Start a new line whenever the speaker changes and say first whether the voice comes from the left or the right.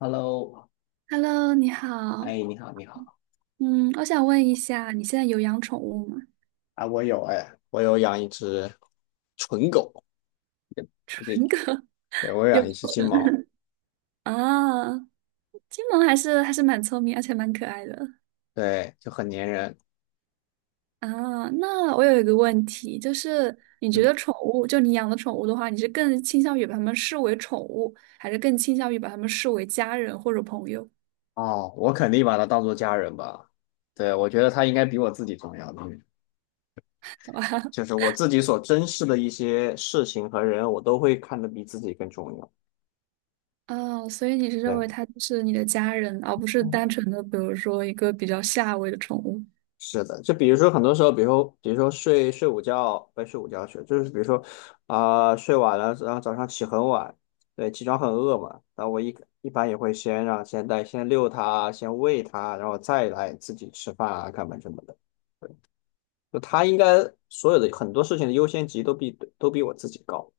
left: Hello，
right: Hello，你好。
left: 哎，你好，你好，
right: 嗯，我想问一下，你现在有养宠物吗？
left: 啊，我有养一只纯狗，也也 对，我有
right: 有
left: 养一只金毛，
right: 啊，金毛还是蛮聪明，而且蛮可爱的
left: 对，就很粘人。
right: 啊。那我有一个问题，就是你觉
left: 嗯。
right: 得宠物，就你养的宠物的话，你是更倾向于把它们视为宠物，还是更倾向于把它们视为家人或者朋友？
left: 哦，我肯定把它当做家人吧。对，我觉得它应该比我自己重要的
right: 好吧。
left: 就是我自己所珍视的一些事情和人，我都会看得比自己更重要。
right: 哦，所以你是认
left: 对，
right: 为它就是你的家人，而不是单纯的，比如说一个比较下位的宠物。
left: 是的，就比如说很多时候，比如说睡午觉，不是睡午觉去，就是比如说啊、睡晚了，然后早上起很晚，对，起床很饿嘛，然后我一般也会先遛它，先喂它，然后再来自己吃饭啊、干嘛什么的。就它应该所有的很多事情的优先级都比我自己高，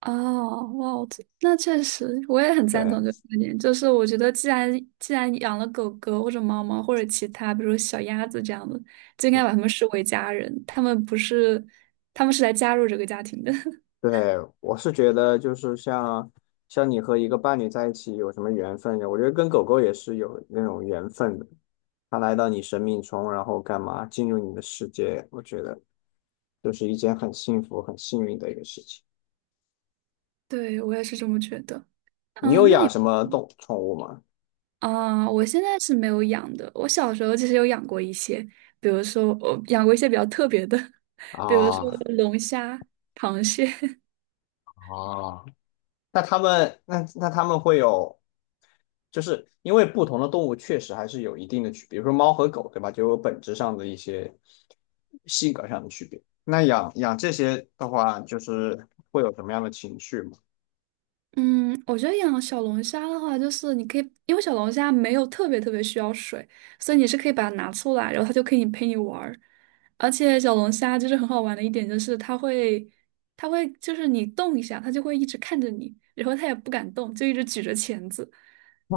right: 哦，哇，我这那确实，我也很赞同这个
left: 对。
right: 观点。就是我觉得，既然养了狗狗或者猫猫或者其他，比如小鸭子这样的，就应该把它们视为家人。他们不是，他们是来加入这个家庭的。
left: 对，我是觉得就是像你和一个伴侣在一起有什么缘分的，我觉得跟狗狗也是有那种缘分的。它来到你生命中，然后干嘛进入你的世界，我觉得就是一件很幸福、很幸运的一个事情。
right: 对，我也是这么觉得。
left: 你有
right: 嗯，那你
left: 养什么宠物吗？
right: 啊，我现在是没有养的。我小时候其实有养过一些，比如说我养过一些比较特别的，比如说
left: 啊。
right: 龙虾、螃蟹。
left: 啊。那他们会有，就是因为不同的动物确实还是有一定的区别，比如说猫和狗，对吧？就有本质上的一些性格上的区别。那养这些的话，就是会有什么样的情绪吗？
right: 嗯，我觉得养小龙虾的话，就是你可以，因为小龙虾没有特别需要水，所以你是可以把它拿出来，然后它就可以陪你玩儿。而且小龙虾就是很好玩的一点，就是它会，它会就是你动一下，它就会一直看着你，然后它也不敢动，就一直举着钳子。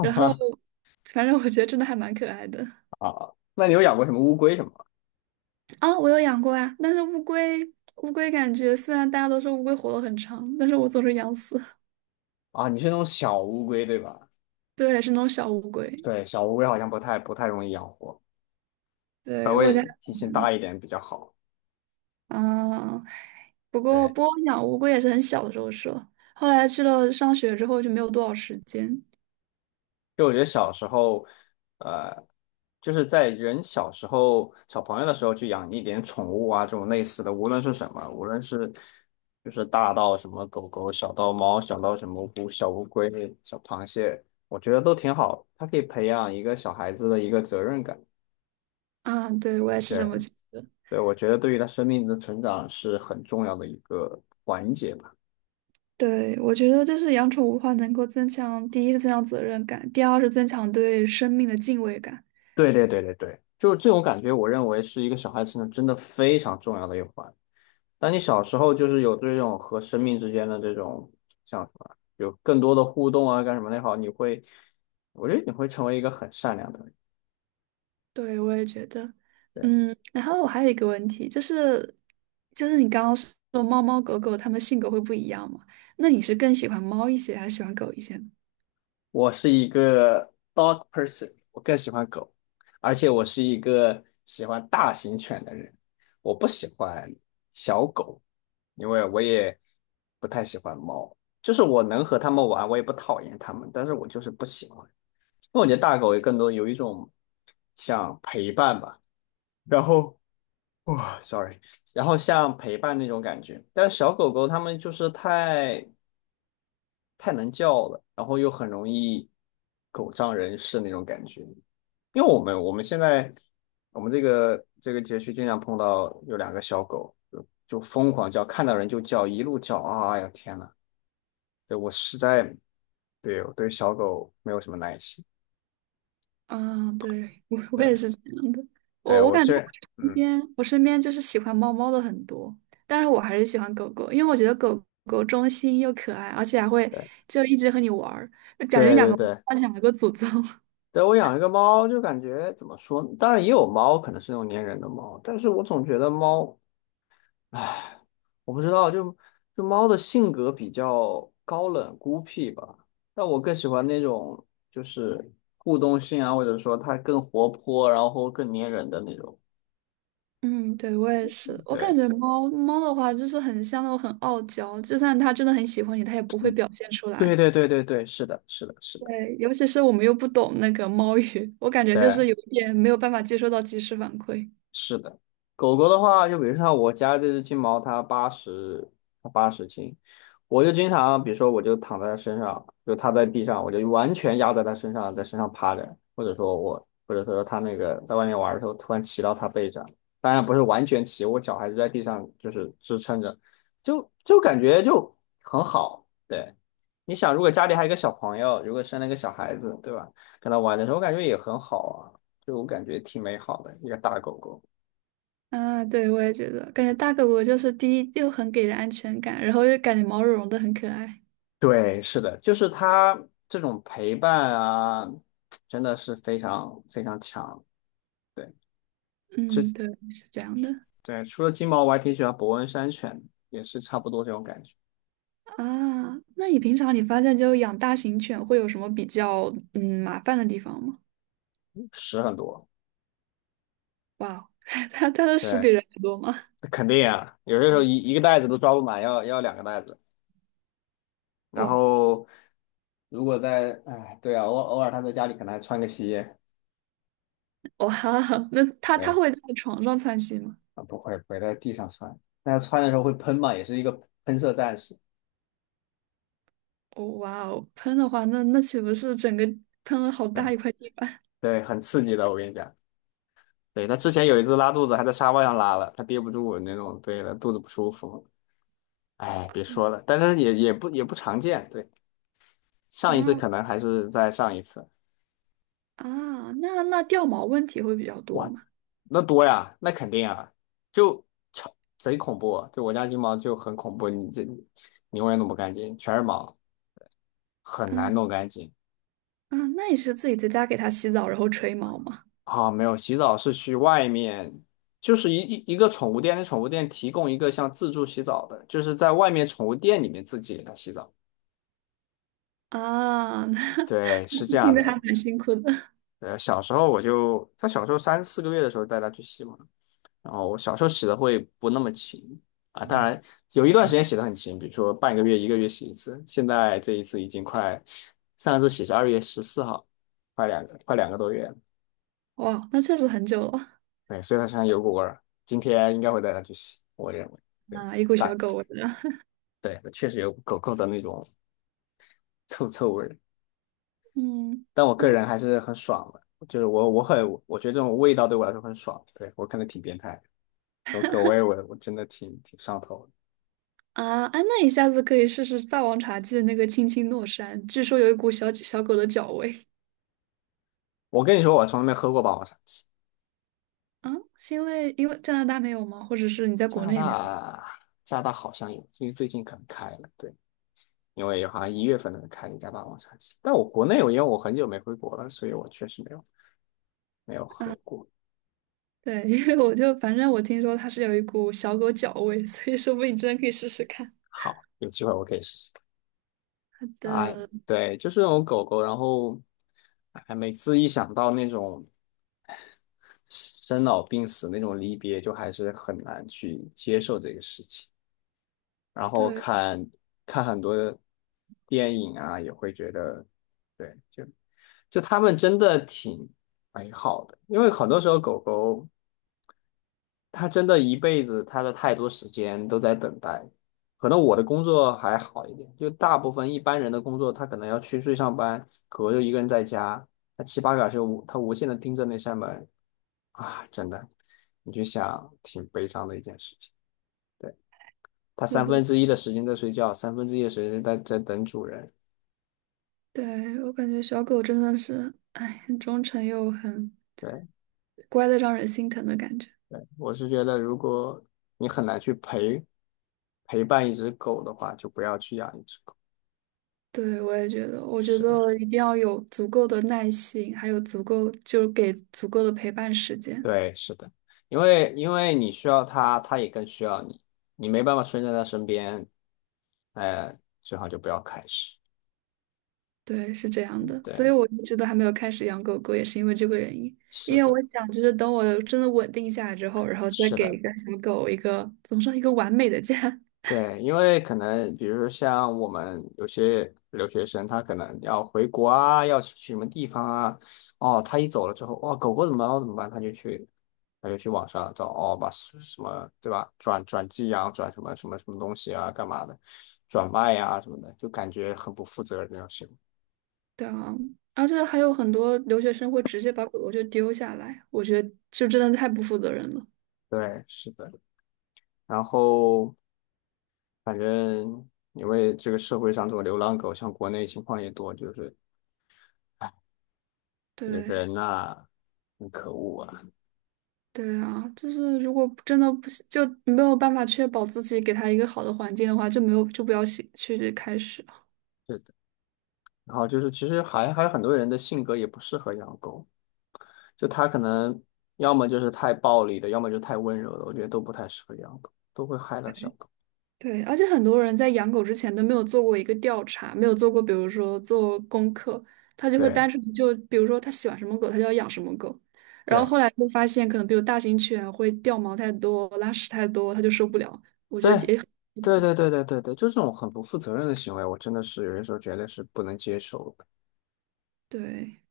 right: 然后，反正我觉得真的还蛮可爱的。
left: 啊，那你有养过什么乌龟什么吗？
right: 啊、我有养过啊，但是乌龟，乌龟感觉虽然大家都说乌龟活得很长，但是我总是养死。
left: 啊，你是那种小乌龟对吧？
right: 对，是那种小乌龟。
left: 对，小乌龟好像不太容易养活，稍
right: 对，我
left: 微
right: 家。
left: 体型大一点比较好。
right: 嗯，不过
left: 对。
right: 波音养乌龟也是很小的时候说，后来去了上学之后就没有多少时间。
left: 就我觉得小时候，呃，就是在人小时候、小朋友的时候去养一点宠物啊，这种类似的，无论是什么，无论是就是大到什么狗狗，小到猫，小到什么小乌龟、小螃蟹，我觉得都挺好。它可以培养一个小孩子的一个责任感。
right: 啊，对，我也是这么
left: 对。
right: 觉得。
left: 对，我觉得对于他生命的成长是很重要的一个环节吧。
right: 对，我觉得就是养宠物的话，能够增强第一个增强责任感，第二是增强对生命的敬畏感。
left: 对对对对对，就是这种感觉，我认为是一个小孩成长真的非常重要的一环。那你小时候就是有这种和生命之间的这种像什么，有更多的互动啊，干什么的也好，你会，我觉得你会成为一个很善良的人。
right: 对，我也觉得。
left: 对，
right: 嗯，然后我还有一个问题，就是你刚刚说猫猫狗狗它们性格会不一样嘛？那你是更喜欢猫一些，还是喜欢狗一些呢？
left: 我是一个 dog person，我更喜欢狗，而且我是一个喜欢大型犬的人，我不喜欢小狗，因为我也不太喜欢猫。就是我能和它们玩，我也不讨厌它们，但是我就是不喜欢，因为我觉得大狗也更多有一种像陪伴吧。然后哇，sorry，然后像陪伴那种感觉，但是小狗狗它们就是太能叫了，然后又很容易狗仗人势那种感觉。因为我们这个街区经常碰到有两个小狗，就疯狂叫，看到人就叫，一路叫啊！哎呀天呐，对我实在对我对小狗没有什么耐心。
right: 啊，对，我也
left: 对
right: 是这样的。
left: 对，
right: 我
left: 我
right: 感觉我
left: 是
right: 身
left: 嗯，
right: 边我身边就是喜欢猫猫的很多，但是我还是喜欢狗狗，因为我觉得狗狗忠心又可爱，而且还会
left: 对
right: 就一直和你玩儿，就感觉
left: 对
right: 养
left: 对
right: 个
left: 对，
right: 猫养了个祖宗。
left: 对，我养一个猫，就感觉怎么说呢，当然也有猫，可能是那种粘人的猫，但是我总觉得猫，唉，我不知道，就猫的性格比较高冷孤僻吧。但我更喜欢那种就是互动性啊，或者说它更活泼，然后更粘人的那种。
right: 嗯，对，我也是。我感
left: 对，
right: 觉猫猫的话，就是很像那种很傲娇，就算它真的很喜欢你，它也不会表现出来。
left: 对对对对对，是的，是的，是的，
right: 对，尤其是我们又不懂那个猫语，我感觉就
left: 对。
right: 是有一点没有办法接收到及时反馈。
left: 是的，狗狗的话，就比如像我家这只金毛，它80斤，我就经常，比如说我就躺在它身上，就它在地上，我就完全压在它身上，在身上趴着，或者说我，或者说它那个在外面玩的时候，突然骑到它背上，当然不是完全骑，我脚还是在地上就是支撑着，就感觉就很好。对，你想，如果家里还有一个小朋友，如果生了一个小孩子，对吧？跟他玩的时候，我感觉也很好啊，就我感觉挺美好的一个大狗狗。
right: 啊，对，我也觉得，感觉大狗不就是第一又很给人安全感，然后又感觉毛茸茸的很可爱。
left: 对，是的，就是他这种陪伴啊，真的是非常非常强。对。这
right: 嗯，对，是这样的
left: 对除了金毛，我还挺喜欢伯恩山犬，也是差不多这种感觉。
right: 啊。那你平常你发现就养大型犬会有什么比较麻烦的地方吗？
left: 屎很多。
right: 哇哦，它的屎
left: 对，
right: 比人还多吗？
left: 肯定啊，有些时候一个袋子都装不满，要两个袋子。然
right: 哇
left: 后如果在，哎，对啊，偶尔他在家里可能还穿个鞋，
right: 哇，那它
left: 对，
right: 会在床上窜稀吗？
left: 啊，不会不会在地上穿，但他穿的时候会喷嘛，也是一个喷射战士。
right: 哦哇哦，喷的话，那岂不是整个喷了好
left: 对
right: 大一块地板
left: 对，很刺激的，我跟你讲。对，他之前有一次拉肚子，还在沙发上拉了，他憋不住那种，对的，肚子不舒服。哎，别说了，但是也不常见。对，上一次
right: 啊
left: 可能还是在上一次。
right: 啊？那掉毛问题会比较多
left: 哇，
right: 吗？
left: 那多呀，那肯定啊，就超贼恐怖啊。就我家金毛就很恐怖，你永远弄不干净，全是毛，很难
right: 嗯。
left: 弄干净。
right: 啊，那你是自己在家给它洗澡，然后吹毛吗？
left: 啊、没有，洗澡是去外面，就是一个宠物店，那宠物店提供一个像自助洗澡的，就是在外面宠物店里面自己给它洗澡。
right: 啊，那
left: 对，是这 样
right: 听着还
left: 的。
right: 蛮辛苦的。
left: 呃，小时候我就，他小时候3、4个月的时候带他去洗嘛，然后我小时候洗的会不那么勤啊，当然有一段时间洗的很勤，比如说半个月、1个月洗一次。现在这一次已经快，上一次洗是2月14号，快2个多月了。
right: 哇，那确实很久了
left: 对，所以他身上有股味儿，今天应该会带他去洗，我认为。对。
right: 啊，一股
left: 大
right: 小狗味了。
left: 对，确实有狗狗的那种 臭臭味儿，
right: 嗯
left: 但我个人还是很爽的。就是我我很我觉得这种味道对我来说很爽，对我看能挺变态。有葛威我我真的挺挺上头的。
right: 啊，哎，那你下次可以试试霸王茶姬的那个青青诺山，据说有一股小小狗的脚味
left: 我跟你说，我从来没喝过霸王茶姬。
right: 啊，是因为加拿大没有吗？或者是你在
left: 加
right: 国
left: 拿
right: 内没有？
left: 大，加拿大好像有，最最近可能开了，对，因为好像1月份可能开了一家霸王茶姬。但我国内，我因为我很久没回国了，所以我确实没有没有喝
right: 啊，
left: 过。
right: 对，因为我就反正我听说它是有一股小狗脚味，所以说不定你真的可以试试看。
left: 好，有机会我可以试试看。哎，
right: 的，
left: 对，就是那种狗狗，然后，哎，每次一想到那种生老病死那种离别，就还是很难去接受这个事情。然后
right: 对，
left: 看看很多电影啊，也会觉得，对，就就他们真的挺美好的，因为很多时候狗狗它真的一辈子，它的太多时间都在等待。可能我的工作还好一点，就大部分一般人的工作，他可能要去去上班，狗狗就一个人在家，它七八个小时无，他无限的盯着那扇门啊，真的，你就想挺悲伤的一件事情。对。他
right: 是
left: 三
right: 的。
left: 分之一的时间在睡觉，三分之一的时间在在等主人。
right: 对，我感觉小狗真的是，哎，很忠诚又很
left: 对。
right: 乖的让人心疼的感觉。
left: 对，我是觉得，如果你很难去陪伴一只狗的话，就不要去养一只狗。
right: 对，我也觉得，我觉
left: 是的，
right: 得一定要有足够的耐心，还有足够，就是给足够的陪伴时间。
left: 对，是的，因为因为你需要它，它也更需要你，你没办法出现在它身边，哎、最好就不要开始。
right: 对，是这样的，
left: 对，
right: 所以我一直都还没有开始养狗狗，也是因为这个原因。
left: 是
right: 因为
left: 的，
right: 我想，就是等我真的稳定下来之后，然后再
left: 是
right: 给一
left: 的。
right: 个小狗一个，怎么说，一个完美的家。
left: 对，因为可能比如说像我们有些留学生，他可能要回国啊，要去什么地方啊，哦，他一走了之后，哇，狗狗怎么办？我怎么办？他就去，他就去网上找，哦，把什么，对吧？转寄养，转什么什么什么东西啊，干嘛的，转卖啊什么的，就感觉很不负责任那种行为。
right: 对啊，而且还有很多留学生会直接把狗狗就丢下来，我觉得就真的太不负责任了。
left: 对，是的。然后反正因为这个社会上这种流浪狗，像国内情况也多，就是，哎，这个
right: 对，
left: 人呐、很可恶啊。
right: 对啊，就是如果真的不行，就没有办法确保自己给它一个好的环境的话，就没有就不要去去开始。
left: 的。然后就是其实还还有很多人的性格也不适合养狗，就他可能要么就是太暴力的，要么就太温柔的，我觉得都不太适合养狗，都会害了小狗。
right: 对，而且很多人在养狗之前都没有做过一个调查，没有做过，比如说做功课，他就会单
left: 对
right: 纯就比如说他喜欢什么狗，他就要养什么狗。然后后来就发现，可能比如大型犬会掉毛太多、拉屎太多，他就受不了，
left: 对
right: 负
left: 对
right: 责。
left: 对对对对对对，就这种很不负责任的行为，我真的是有些时候觉得是不能接受的。
right: 对。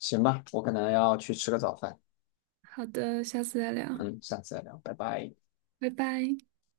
left: 行吧，我可能要去吃个早饭，
right: 好的，下次再聊，
left: 嗯，下次再聊，拜拜。
right: 拜拜。